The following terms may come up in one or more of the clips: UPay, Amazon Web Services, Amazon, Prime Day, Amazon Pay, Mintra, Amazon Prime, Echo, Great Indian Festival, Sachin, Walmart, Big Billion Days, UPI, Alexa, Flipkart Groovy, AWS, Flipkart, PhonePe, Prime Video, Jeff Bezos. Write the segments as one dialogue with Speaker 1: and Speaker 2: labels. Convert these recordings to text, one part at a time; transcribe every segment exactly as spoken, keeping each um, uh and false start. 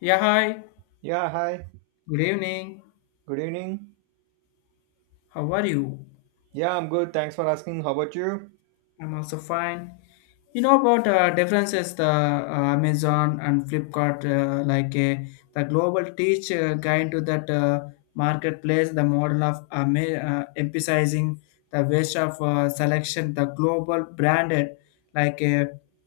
Speaker 1: Yeah, hi.
Speaker 2: Yeah, hi.
Speaker 1: Good evening.
Speaker 2: Good evening.
Speaker 1: How are you?
Speaker 2: Yeah, I'm good. Thanks for asking. How about you?
Speaker 1: I'm also fine. You know about uh, differences the uh, Amazon and Flipkart uh, like uh, the global teach uh, guide to that uh, marketplace the model of um, uh, emphasizing the waste of uh, selection the global branded like uh,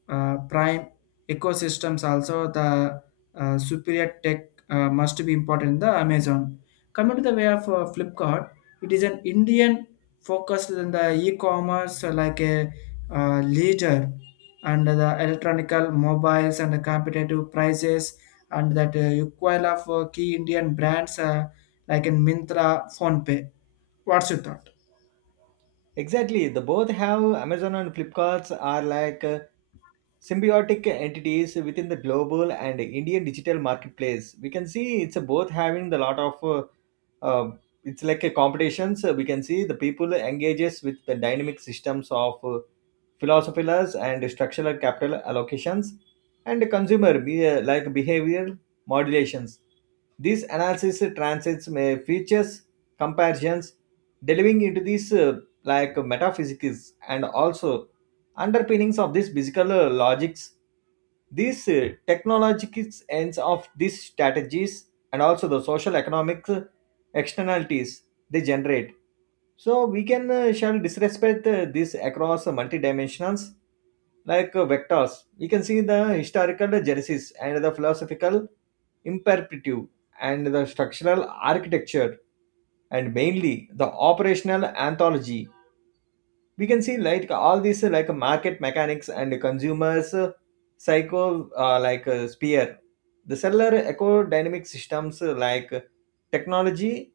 Speaker 1: uh, prime ecosystems also the uh, superior tech uh, must be important in the Amazon. Coming to the way of uh, Flipkart, it is an Indian focused in the e-commerce uh, like a uh, leader and the electronical mobiles and the competitive prices and that uh, equal of uh, key Indian brands uh, like in Mintra, PhonePe. What's your thought?
Speaker 2: Exactly. The both have Amazon and Flipkarts are like uh, symbiotic entities within the global and Indian digital marketplace. We can see it's both having the lot of uh, uh, it's like a competitions. Uh, we can see the people engages with the dynamic systems of uh, philosophies and structural capital allocations and consumer be, uh, like behavioral modulations. This analysis transits may features comparisons delving into these. Uh, like uh, metaphysics and also underpinnings of these physical uh, logics, these uh, technological ends of these strategies, and also the social economic uh, externalities they generate. So we can uh, shall disrespect uh, this across uh, multi-dimensionals like uh, vectors. We can see the historical genesis and the philosophical imperative, and the structural architecture, and mainly the operational anthology. We can see like all these uh, like market mechanics and consumers uh, psycho uh, like uh, sphere, the cellular eco-dynamic systems uh, like uh, technology,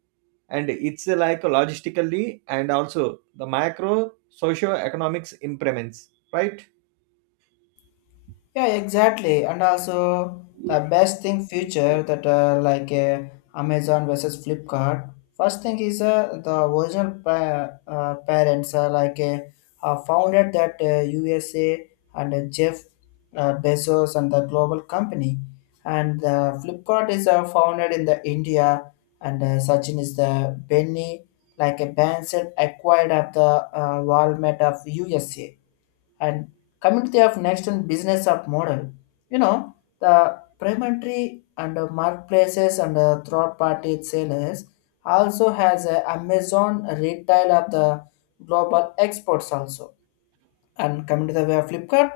Speaker 2: and it's uh, like logistically and also the macro socio-economics implements, right?
Speaker 1: Yeah, exactly. And also the best thing future that uh, like uh, Amazon versus Flipkart. First thing is uh, the original pa- uh, parents uh, like uh, uh, founded that uh, U S A and uh, Jeff uh, Bezos and the global company. And uh, Flipkart is uh, founded in the India and uh, Sachin is the Benny like a Benson acquired of the uh, Walmart of U S A, and community of next and business of model, you know, the primary and uh, marketplaces and uh, third party sellers, also has a amazon retail of the global exports also. And coming to the way of flipkart,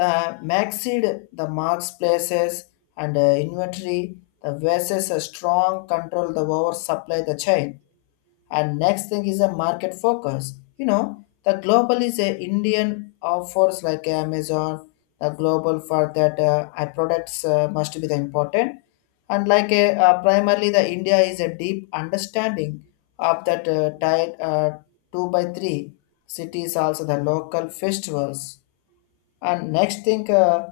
Speaker 1: the maxid, the marks places and uh, inventory, the versus a strong control the over supply the chain. And next thing is a market focus, you know, the global is a indian offers like amazon, the global for that uh, our products uh, must be the important, and like a, uh, primarily the india is a deep understanding of that uh, tied uh, two by three cities also the local festivals. And next thing, uh,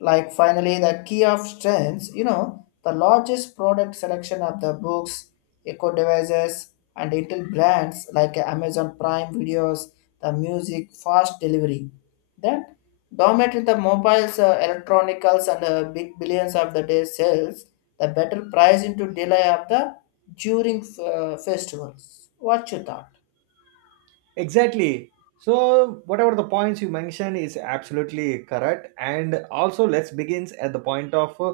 Speaker 1: like finally, the key of strengths, you know, the largest product selection of the books, eco devices, and intel brands like Amazon Prime videos, the music, fast delivery. Then, dominate in the mobiles, uh, electronicals, and uh, big billions of the day sales, the better price into delay of the during uh, festivals. What you thought?
Speaker 2: Exactly. So whatever the points you mentioned is absolutely correct, and also let's begins at the point of uh,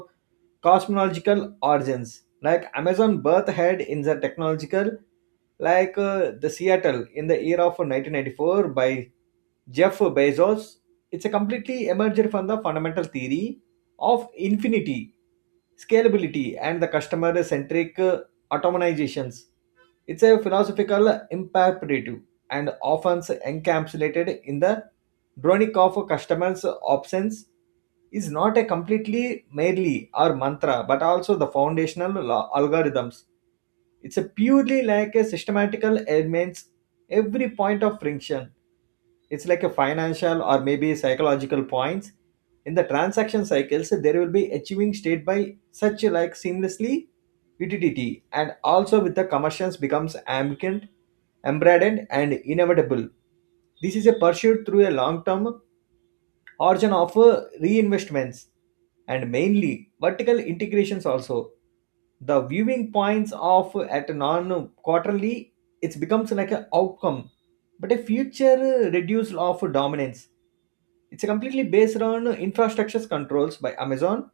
Speaker 2: cosmological origins. Like Amazon birth had in the technological, like uh, the Seattle in the year of nineteen ninety-four by Jeff Bezos. It's a completely emerged from the fundamental theory of infinity, scalability, and the customer-centric uh, automizations. It's a philosophical imperative and often encapsulated in the dronic of customers' options, is not a completely merely or mantra but also the foundational lo- algorithms. It's a purely like a systematical elements. Every point of friction, it's like a financial or maybe psychological points in the transaction cycles, there will be achieving state by such like seamlessly utility, and also with the commercials becomes ambient, embedded, and inevitable. This is a pursuit through a long term origin of uh, reinvestments and mainly vertical integrations also. The viewing points of uh, at non quarterly, it becomes like an outcome, but a future uh, reduced of dominance. It's completely based on infrastructure controls by Amazon,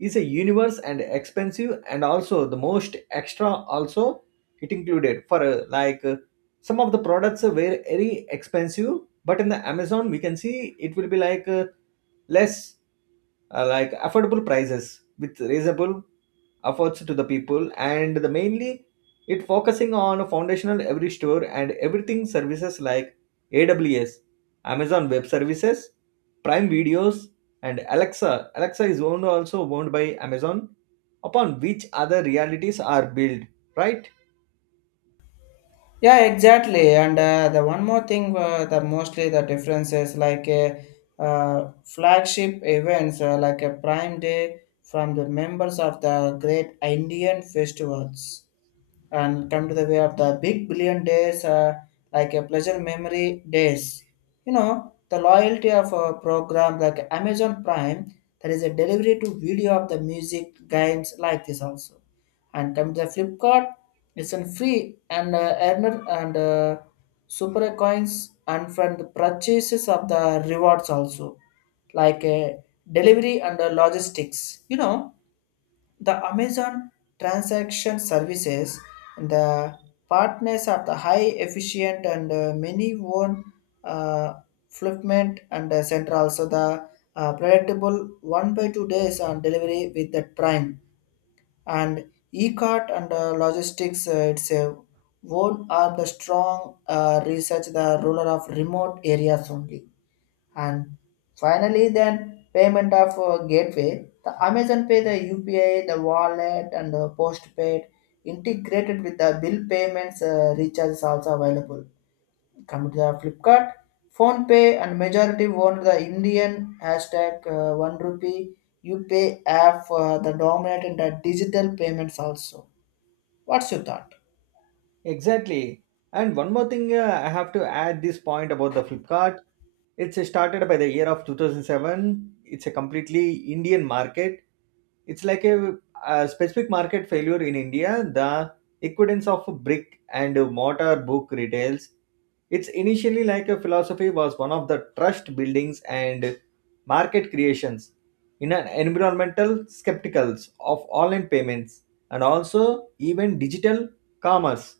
Speaker 2: is a universe and expensive and also the most extra also. It included for uh, like uh, some of the products were very expensive, but in the Amazon we can see it will be like uh, less uh, like affordable prices with reasonable efforts to the people. And the mainly it focusing on foundational every store and everything services like AWS, Amazon Web Services, Prime Videos, and alexa alexa is owned, also owned by Amazon, upon which other realities are built, right?
Speaker 1: Yeah, exactly. And uh, the one more thing, uh, the mostly the differences like a uh, flagship events uh, like a Prime Day from the members of the Great Indian Festivals, and come to the way of the big billion days uh, like a pleasure memory days, you know the loyalty of a program like amazon prime, there is a delivery to video of the music games like this also. And come to the flipkart, it's a free and uh, earner and uh, super coins and from the purchases of the rewards also, like uh, delivery and uh, logistics, you know the Amazon transaction services, the partners are the high efficient and uh, many own uh, fulfillment and uh, central. So the uh, predictable one by two days on delivery with the prime, and e-cart and uh, logistics uh, itself. One are the strong uh, research the ruler of remote areas only. And finally, then payment of uh, gateway, the Amazon Pay, the U P I, the wallet, and the postpaid integrated with the bill payments uh, recharge is also available. Come to the Flipkart, Phone Pay, and majority owned the Indian hashtag uh, one rupee UPay app for the dominant in the digital payments also. What's your thought?
Speaker 2: Exactly. And one more thing, uh, I have to add this point about the Flipkart. It's uh, started by the year of two thousand seven. It's a completely Indian market. It's like a, a specific market failure in India, the equivalence of brick and mortar book retails. It's initially like a philosophy was one of the trust buildings and market creations in an environmental skepticals of online payments and also even digital commerce.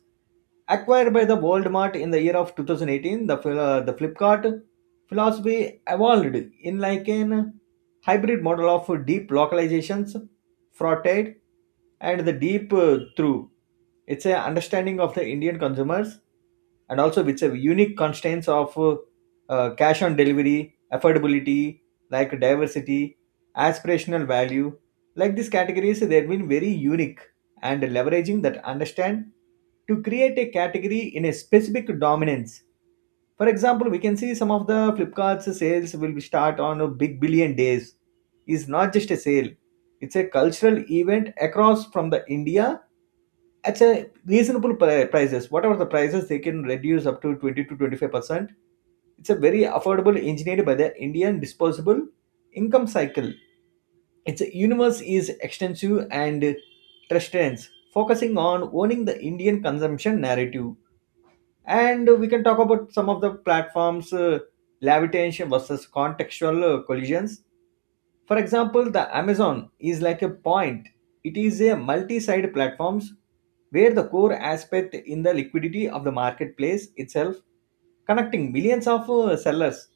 Speaker 2: Acquired by the Walmart in the year of two thousand eighteen, the, Fil- uh, the Flipkart philosophy evolved in like an hybrid model of deep localizations, fraught, and the deep uh, through. It's a understanding of the Indian consumers and also with a unique constraints of uh, uh, cash on delivery, affordability, like diversity, aspirational value. Like these categories, they've been very unique, and leveraging that understand to create a category in a specific dominance. For example, we can see some of the Flipkart's sales will be start on a big billion days. Is not just a sale, it's a cultural event across from the India at a reasonable pri- prices. Whatever the prices, they can reduce up to twenty to twenty-five percent. It's a very affordable engineered by the Indian disposable income cycle. Its universe is extensive and trends focusing on owning the Indian consumption narrative. And we can talk about some of the platforms uh, levitation versus contextual uh, collisions. For example, the Amazon is like a point. It is a multi-side platforms where the core aspect in the liquidity of the marketplace itself, connecting millions of uh, sellers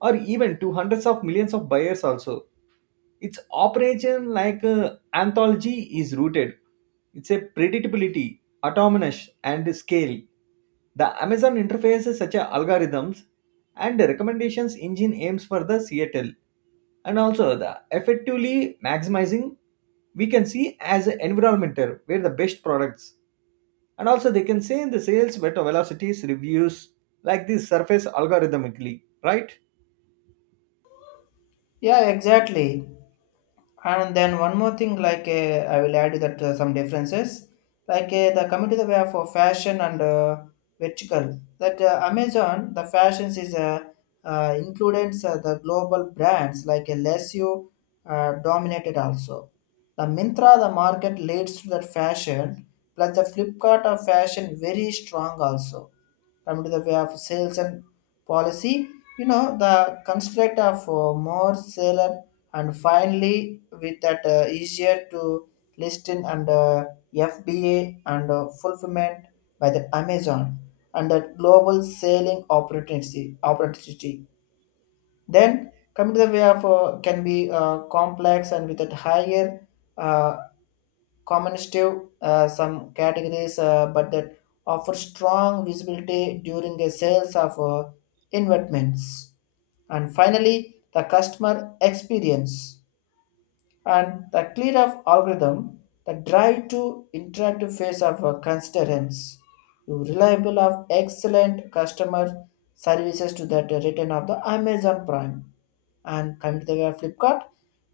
Speaker 2: or even to hundreds of millions of buyers also. Its operation, like uh, anthology, is rooted. It's a predictability, autonomous, and scale. The Amazon interface such as algorithms and the recommendations engine aims for the Seattle and also the effectively maximizing. We can see as an environmental where the best products, and also they can say in the sales better velocities reviews like this surface algorithmically, right?
Speaker 1: Yeah, exactly. And then one more thing, like uh, I will add that uh, some differences, like uh, the coming to the way for fashion and uh, vertical. That uh, Amazon, the fashions is uh, uh, includes uh, the global brands like uh, less you uh, dominated also. The Mintra, the market leads to that fashion, plus the Flipkart of fashion very strong also. Coming to the way of sales and policy, you know the construct of uh, more seller, and finally with that uh, easier to listen and uh, fba and uh, fulfillment by the amazon, and that global selling opportunity opportunity then coming to the way of uh, can be uh, complex and with that higher uh, communicative uh, some categories uh, but that offer strong visibility during the sales of uh, investments. And finally the customer experience and the clear of algorithm, the drive to interactive phase of a constituents, you reliable of excellent customer services to that uh, return of the Amazon Prime. And coming to the way of Flipkart,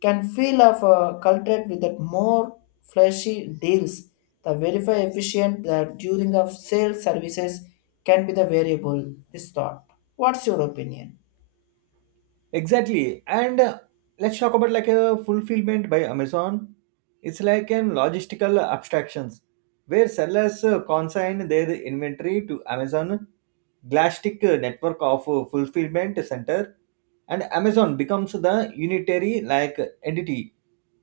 Speaker 1: can feel of a cultured with that more flashy deals. The verify efficient that during of sales services can be the variable. This thought. What's your opinion?
Speaker 2: Exactly. And uh, let's talk about like a fulfillment by Amazon. It's like an logistical abstractions where sellers uh, consign their inventory to Amazon Glastic uh, network of uh, fulfillment center, and Amazon becomes the unitary like entity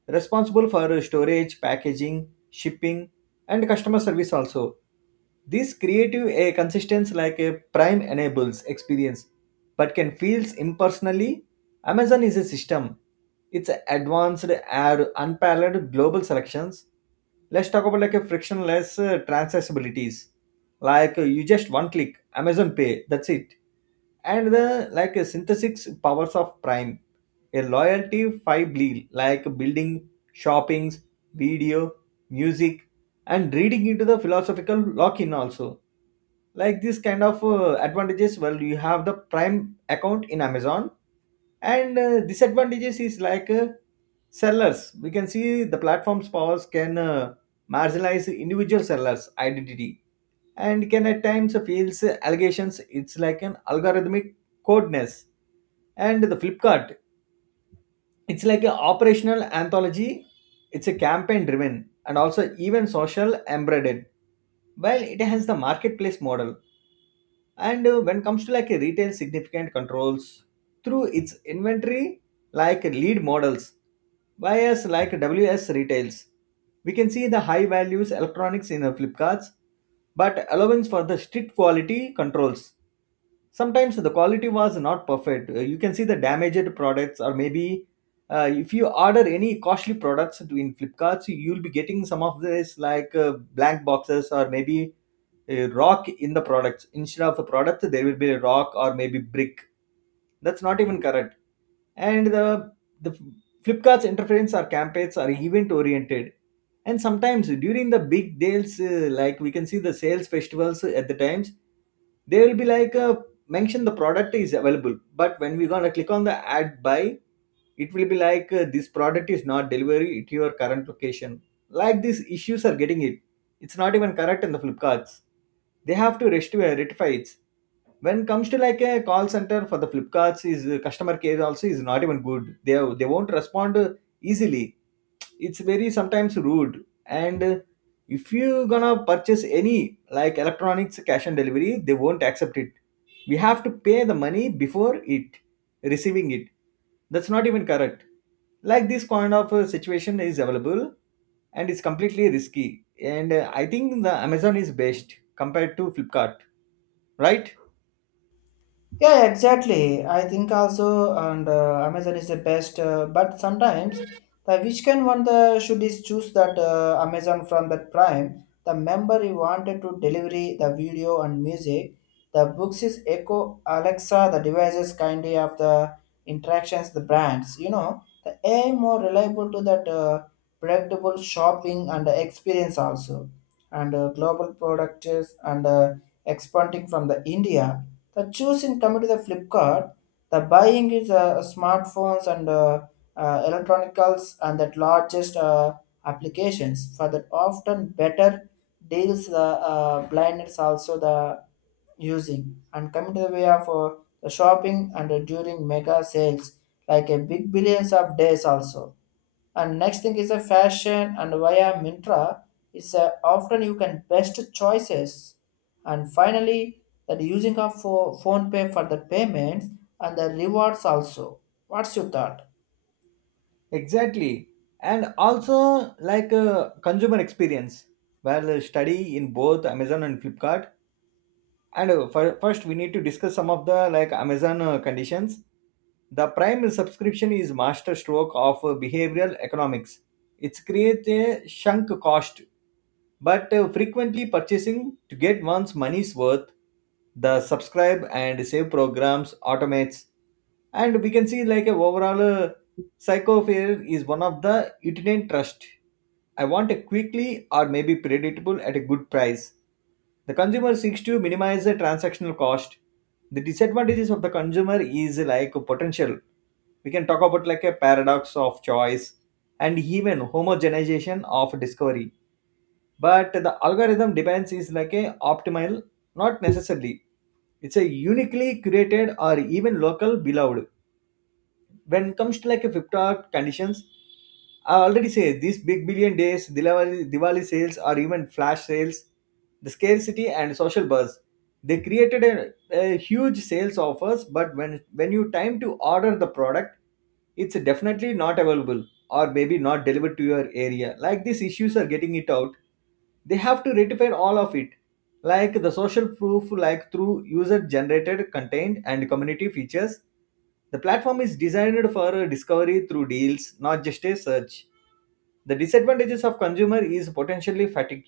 Speaker 2: responsible for uh, storage, packaging, shipping, and customer service also. This creative a consistency like a prime enables experience, but can feels impersonally. Amazon is a system. It's advanced and unparalleled global selections. Let's talk about like a frictionless uh, transactabilities. Like uh, you just one click, Amazon Pay, that's it. And the like a synthesis powers of Prime, a loyalty five bleed like building, shoppings, video, music, and reading into the philosophical lock-in also. Like this kind of uh, advantages, well, you have the prime account in Amazon. And uh, disadvantages is like uh, sellers, we can see the platform's powers can uh, marginalize individual sellers identity and can at times fails allegations. It's like an algorithmic codeness. And the Flipkart, it's like an operational anthology. It's a campaign driven and also even social embedded. While it has the marketplace model, and uh, when it comes to like a retail significant controls through its inventory like lead models, buyers like WS retails, we can see the high values electronics in the Flipkarts, but allowance for the strict quality controls. Sometimes the quality was not perfect. Uh, you can see the damaged products, or maybe uh, if you order any costly products to- in Flipkarts, you'll be getting some of this like uh, blank boxes or maybe a rock in the products. Instead of the product there will be a rock or maybe brick. That's not even correct. And the the Flipkart's interference or campaigns are event oriented, and sometimes during the big deals, uh, like we can see the sales festivals, at the times they will be like uh, mention the product is available, but when we gonna click on the ad buy, it will be like uh, this product is not delivery to your current location. Like these issues are getting it. It's not even correct in the Flipkarts. They have to rest- uh, rectify it. When it comes to like a call center for the Flipkarts, is uh, customer care also is not even good. They they won't respond uh, easily. It's very sometimes rude. And uh, if you gonna purchase any like electronics cash and delivery, they won't accept it. We have to pay the money before it receiving it. That's not even correct. Like this kind of uh, situation is available, and it's completely risky. And uh, I think the Amazon is best compared to Flipkart, right?
Speaker 1: Yeah, yeah, exactly. I think also, and uh, Amazon is the best. Uh, but sometimes the which can one the should is choose that uh, Amazon from that Prime. The member you wanted to delivery the video and music. The books is Echo Alexa. The devices kindly of the interactions the brands. You know the A I more reliable to that uh, predictable shopping and experience also, and uh, global products and uh, expanding from the India. The choosing coming to the Flipkart, the buying is uh, smartphones and uh, uh, electronicals and that largest uh, applications for that often better deals the uh, blindness also the using, and coming to the way of uh, the shopping and uh, during mega sales like a big billions of days also. And next thing is a fashion and via Mintra is a, often you can best choices. And finally, that using of pho- phone pay for the payments and the rewards also. What's your thought?
Speaker 2: Exactly. And also like uh, consumer experience, well uh, study in both Amazon and Flipkart. And uh, fir- first we need to discuss some of the like Amazon uh, conditions. The prime subscription is master stroke of behavioral economics. It creates a sunk cost, but frequently purchasing to get one's money's worth. The subscribe and save programs automates, and we can see like a overall uh, Psychofare is one of the itinerant trust. I want a quickly or maybe predictable at a good price. The consumer seeks to minimize the transactional cost. The disadvantages of the consumer is like a potential. We can talk about like a paradox of choice and even homogenization of discovery. But the algorithm depends is like a optimal, not necessarily. It's a uniquely curated or even local beloved. When it comes to like a fifty conditions, I already say these big billion days, Diwali, Diwali sales, or even flash sales, the scarcity and social buzz. They created a, a huge sales offers, but when when you time to order the product, it's definitely not available, or maybe not delivered to your area. Like these issues are getting it out. They have to rectify all of it. Like the social proof, like through user generated content and community features. The platform is designed for discovery through deals, not just a search. The disadvantages of consumer is potentially fatigue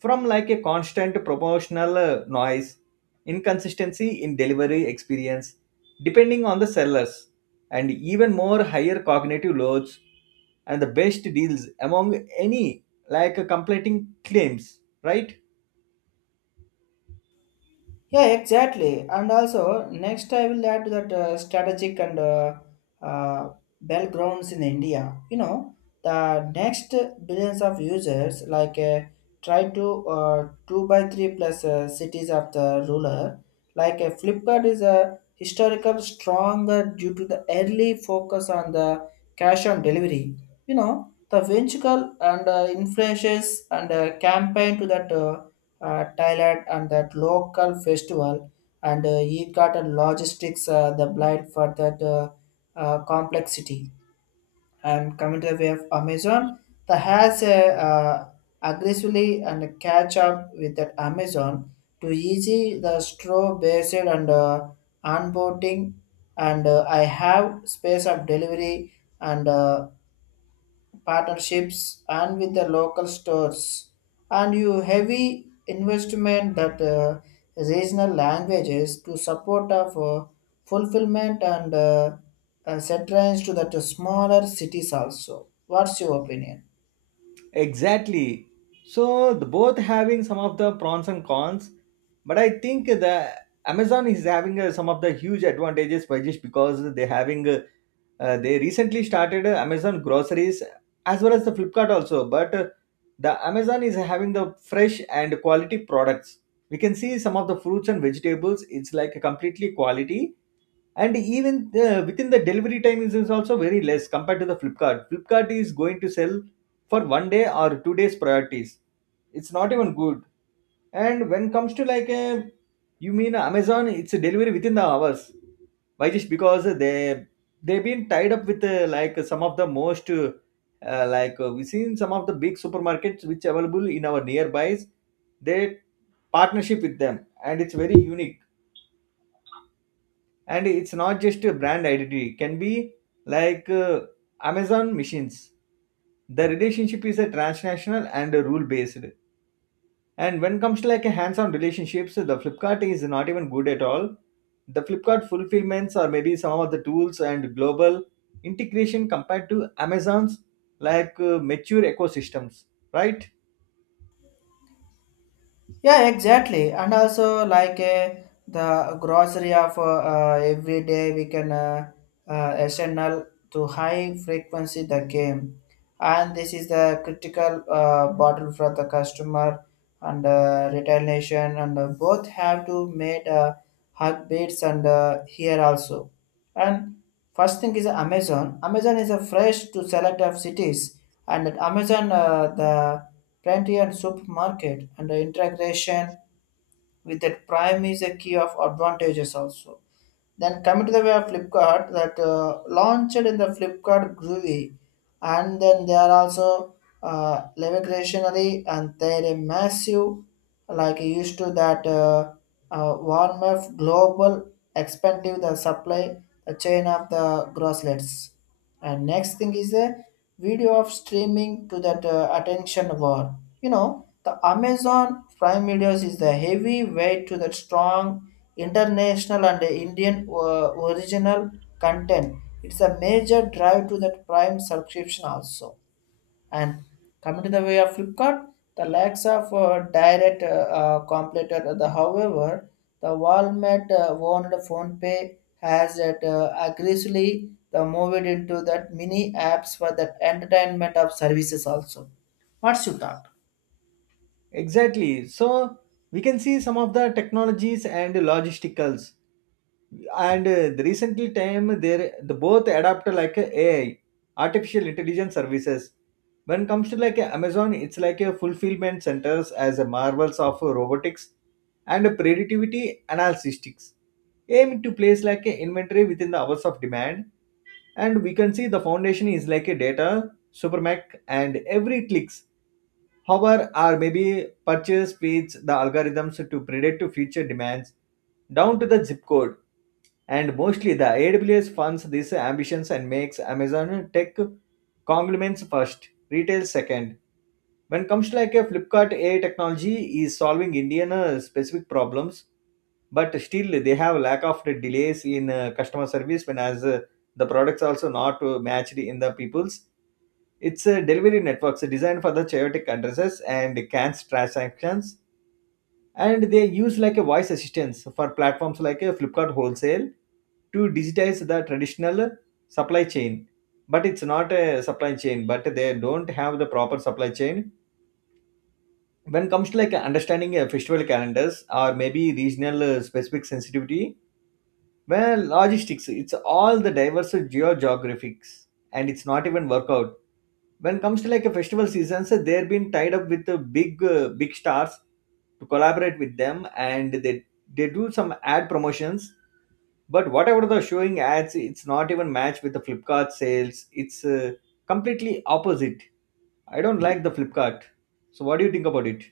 Speaker 2: from like a constant promotional uh, noise, inconsistency in delivery experience, depending on the sellers, and even more higher cognitive loads, and the best deals among any like uh, completing claims, right?
Speaker 1: Yeah, exactly. And also, next I will add that uh, strategic and uh, uh, battlegrounds in India. You know, the next billions of users like uh, try to uh, two by three plus uh, cities of the ruler. Like uh, Flipkart is a historical stronger due to the early focus on the cash on delivery. You know, the venture and uh, influences and uh, campaign to that. Uh, uh, Thailand and that local festival and uh, Eidgat and logistics uh, the blind for that uh, uh, complexity. And coming to the way of Amazon, that has a uh, aggressively and catch up with that Amazon to easy the straw based and uh, onboarding and uh, I have space of delivery and uh, partnerships and with the local stores, and you heavy investment that uh, regional languages to support of uh, fulfillment and uh, uh, set range to that uh, smaller cities also. What's your opinion?
Speaker 2: Exactly. So the both having some of the pros and cons, but I think the Amazon is having uh, some of the huge advantages by just because they having uh, uh, they recently started uh, Amazon groceries as well as the Flipkart also, but uh, the Amazon is having the fresh and quality products. We can see some of the fruits and vegetables. It's like a completely quality and even uh, within the delivery time is, is also very less compared to the flipkart flipkart is going to sell for one day or two days priorities, it's not even good. And when comes to like a, you mean amazon, it's a delivery within the hours. Why? Just because they they've been tied up with uh, like some of the most uh, uh, like uh, we've seen some of the big supermarkets which available in our nearbys, they partnership with them and it's very unique. And it's not just a brand identity, it can be like uh, amazon machines. The relationship is a transnational and a rule based. And when comes to like a hands-on relationships, the flipkart is not even good at all. The flipkart fulfillments or maybe some of the tools and global integration compared to amazon's like uh, mature ecosystems, right?
Speaker 1: Yeah, exactly. And also, like uh, the grocery of uh, uh, every day, we can uh, uh, S N L to high frequency the game, and this is the critical uh, bottle for the customer and uh, retail nation, and uh, both have to made uh, heartbeats and uh, here also. And first thing is Amazon. Amazon is a fresh to select of cities, and at Amazon, uh, the plenty and supermarket and the integration with that Prime is a key of advantages also. Then coming to the way of Flipkart that uh, launched in the Flipkart Groovy, and then they are also uh, revolutionary and they're a massive like used to that uh, uh, warm up global expensive the supply the chain of the grosslets. And next thing is a video of streaming to that uh, attention war, you know the amazon prime videos is the heavy weight to the strong international and indian uh, original content, it's a major drive to that prime subscription also. And coming to the way of Flipkart, the lacks of uh, direct uh, uh, completed. The however, the Walmart uh, owned phone pay has it uh, aggressively the moved into that mini apps for that entertainment of services also. What's your thought?
Speaker 2: Exactly. So we can see some of the technologies and logisticals and uh, the recently time there the both adapt like a ai, artificial intelligence services. When comes to like a amazon, it's like a fulfillment centers as a marvels of robotics and a predictivity analytics aim to place like a inventory within the hours of demand. And we can see the foundation is like a data supermac, and every clicks hover or maybe purchase feeds the algorithms to predict future demands down to the zip code. And mostly the A W S funds these ambitions and makes Amazon tech conglomerate first, retail second. When comes to like a Flipkart, A I technology is solving Indian uh, specific problems, but still they have lack of the delays in uh, customer service when as uh, the products also not uh, matched in the people's. It's a delivery networks designed for the chaotic addresses and cans transactions, and they use like a voice assistance for platforms like a flipkart wholesale to digitize the traditional supply chain. But it's not a supply chain, but they don't have the proper supply chain when it comes to like understanding uh, festival calendars or maybe regional uh, specific sensitivity. Well, logistics it's all the diverse geo geographics and it's not even workout. When it comes to like a festival seasons, uh, they're been tied up with the big uh, big stars to collaborate with them, and they they do some ad promotions. But whatever the showing ads it's not even matched with the flipkart sales, it's uh, completely opposite. I don't like the flipkart. So what do you think about it?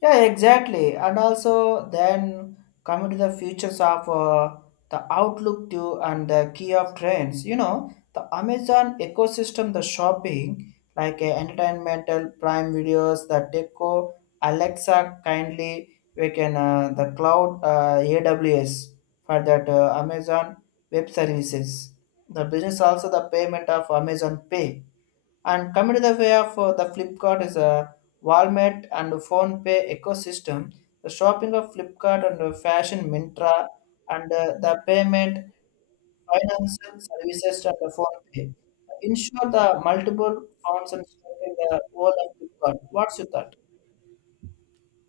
Speaker 1: Yeah, exactly. And also, then coming to the features of uh, the Outlook too and the key of trends, you know, the Amazon ecosystem, the shopping, like uh, entertainmental prime videos, the deco, Alexa, kindly, we can, uh, the cloud, uh, A W S for that uh, Amazon web services. The business also the payment of Amazon Pay, and coming to the way of uh, the Flipkart is a Walmart and PhonePe ecosystem. The shopping of Flipkart and uh, Fashion Mintra and uh, the payment financial services and the PhonePe. Ensure the multiple funds and stock in the world of Flipkart. What's your thought?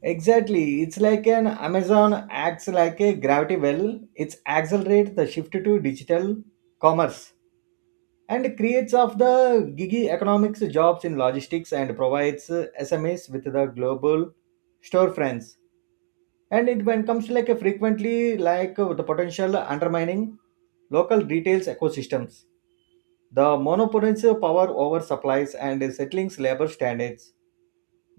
Speaker 2: Exactly. It's like an amazon acts like a gravity well. It's accelerate the shift to digital commerce and creates of the gigi economics jobs in logistics and provides uh, S M Es with the global storefronts. And it when comes to like a frequently like uh, the potential undermining local retails ecosystems, the monopolies of power over supplies and settling labor standards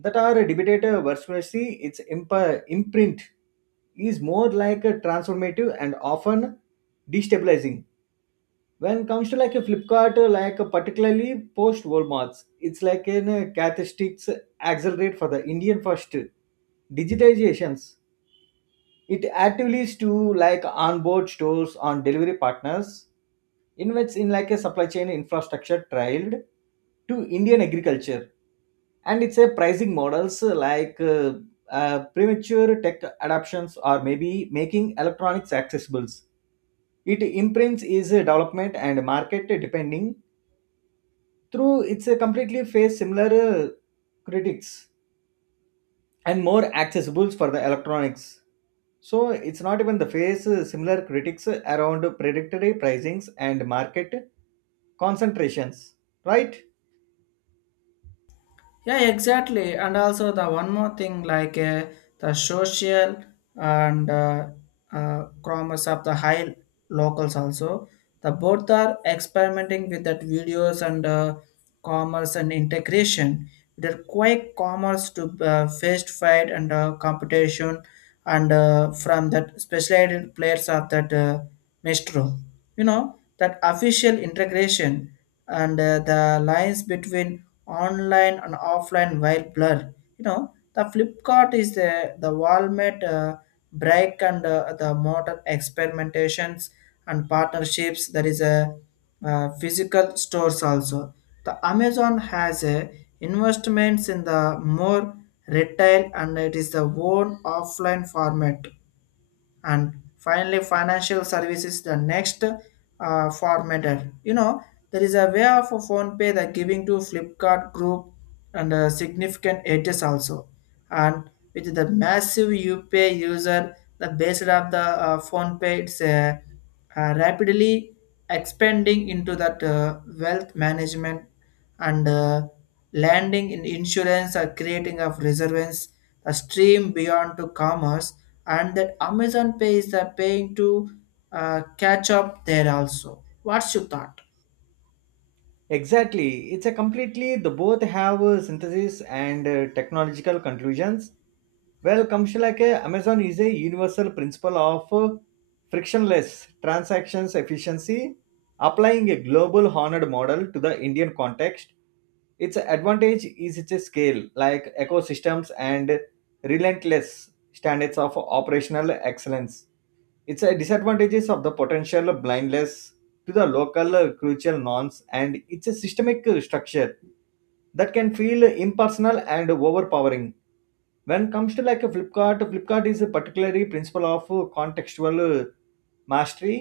Speaker 2: that are debated uh, versus its imp- imprint is more like a transformative and often destabilizing. When it comes to like a flipkart, uh, like uh, particularly post walmart's, it's like an uh, characteristics accelerate for the indian first digitizations. It actively is to like onboard stores on delivery partners, invests in like a supply chain infrastructure trialed to indian agriculture. And it's a pricing models uh, like uh, uh, premature tech adoptions or maybe making electronics accessible. It imprints is a development and market depending. Through it's a completely face similar uh, critics and more accessible for the electronics. So it's not even the face uh, similar critics around predatory pricings and market concentrations, right?
Speaker 1: Yeah, exactly. And also the one more thing, like uh, the social and uh, uh, commerce of the high locals also. The both are experimenting with that videos and uh, commerce and integration. They're quite commerce to uh, fist fight and uh, competition and uh, from that specialized players of that uh, Mestro. You know, that official integration and uh, the lines between online and offline while blur. You know, the Flipkart is the, the Walmart uh, break and uh, the modern experimentations and partnerships. There is a uh, physical stores also. The Amazon has a investments in the more retail and it is the own offline format. And finally financial services the next uh, formatter, you know, there is a way of a phone pay that giving to flipkart group and uh, significant edges also, and with the massive U P I user, the base of the uh, phone pay it's uh, uh, rapidly expanding into that uh, wealth management and uh, landing in insurance or creating of reserves, a stream beyond to commerce, and that Amazon Pay is the paying to uh, catch up there also. What's your thought?
Speaker 2: Exactly. It's a completely the both have uh, synthesis and uh, technological conclusions. Well, commercial, like uh, Amazon is a universal principle of uh, frictionless transactions efficiency, applying a global honored model to the Indian context. Its advantage is its scale, like ecosystems and relentless standards of operational excellence. Its uh, disadvantages of the potential blindness to the local uh, crucial norms and its systemic uh, structure that can feel impersonal and overpowering. When it comes to like a flipkart flipkart is a particularly principle of uh, contextual uh, mastery,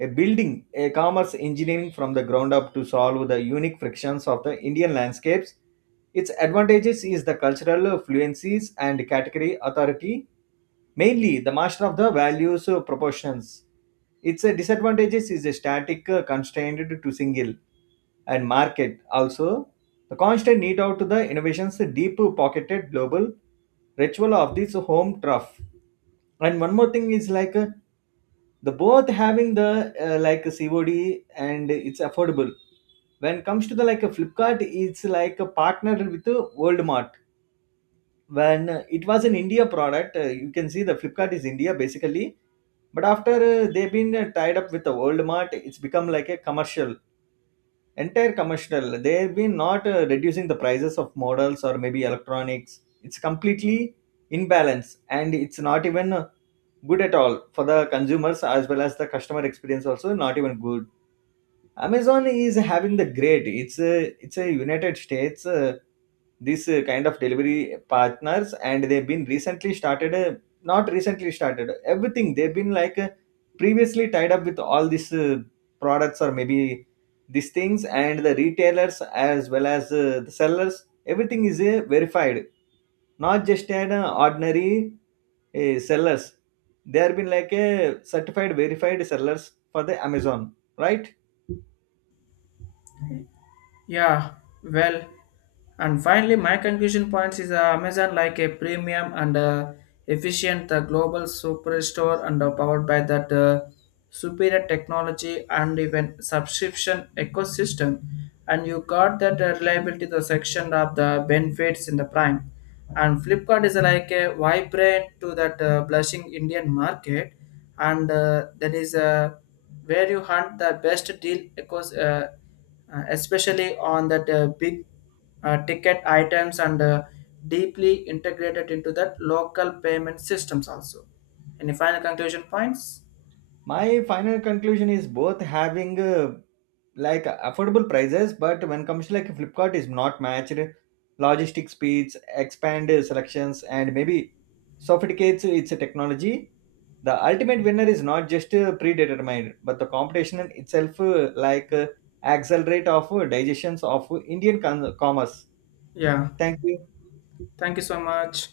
Speaker 2: a building a commerce engineering from the ground up to solve the unique frictions of the indian landscapes. Its advantages is the cultural fluencies and category authority, mainly the master of the values uh, proportions. Its uh, disadvantages is a static uh, constrained to single and market also, the constant need out to the innovations, the deep pocketed global ritual of this home turf. And one more thing is like uh, the both having the uh, like cod and it's affordable. When it comes to the like a flipkart, it's like a partner with uh, world. When uh, it was an india product, uh, you can see the flipkart is india basically. But after uh, they've been uh, tied up with the world, it's become like a commercial, entire commercial. They've been not uh, reducing the prices of models or maybe electronics. It's completely imbalance and it's not even uh, good at all for the consumers, as well as the customer experience also not even good. Amazon is having the great. It's a it's a United States. Uh, this uh, kind of delivery partners, and they've been recently started. Uh, not recently started. Everything they've been like uh, previously tied up with all these uh, products or maybe these things, and the retailers as well as uh, the sellers. Everything is uh, verified, not just an uh, ordinary uh, sellers. They have been like a certified, verified sellers for the Amazon, right?
Speaker 1: Yeah, well, and finally, my conclusion points is uh, Amazon like a premium and uh, efficient the global superstore and uh, powered by that uh, superior technology and even subscription ecosystem. And you got that uh, reliability the section of the benefits in the prime. And Flipkart is uh, like a vibrant to that uh, blushing Indian market, and uh, that is uh, where you hunt the best deal ecos- uh, uh, especially on that uh, big uh, ticket items and uh, deeply integrated into that local payment systems also. Any final conclusion points?
Speaker 2: My final conclusion is both having uh, like affordable prices, but when comes to like flipkart is not matched logistic speeds, expand selections and maybe sophisticates its technology. The ultimate winner is not just uh, predetermined, but the competition in itself uh, like uh, accelerate of uh, digestions of indian con- commerce.
Speaker 1: Yeah.
Speaker 2: Thank you.
Speaker 1: Thank you so much.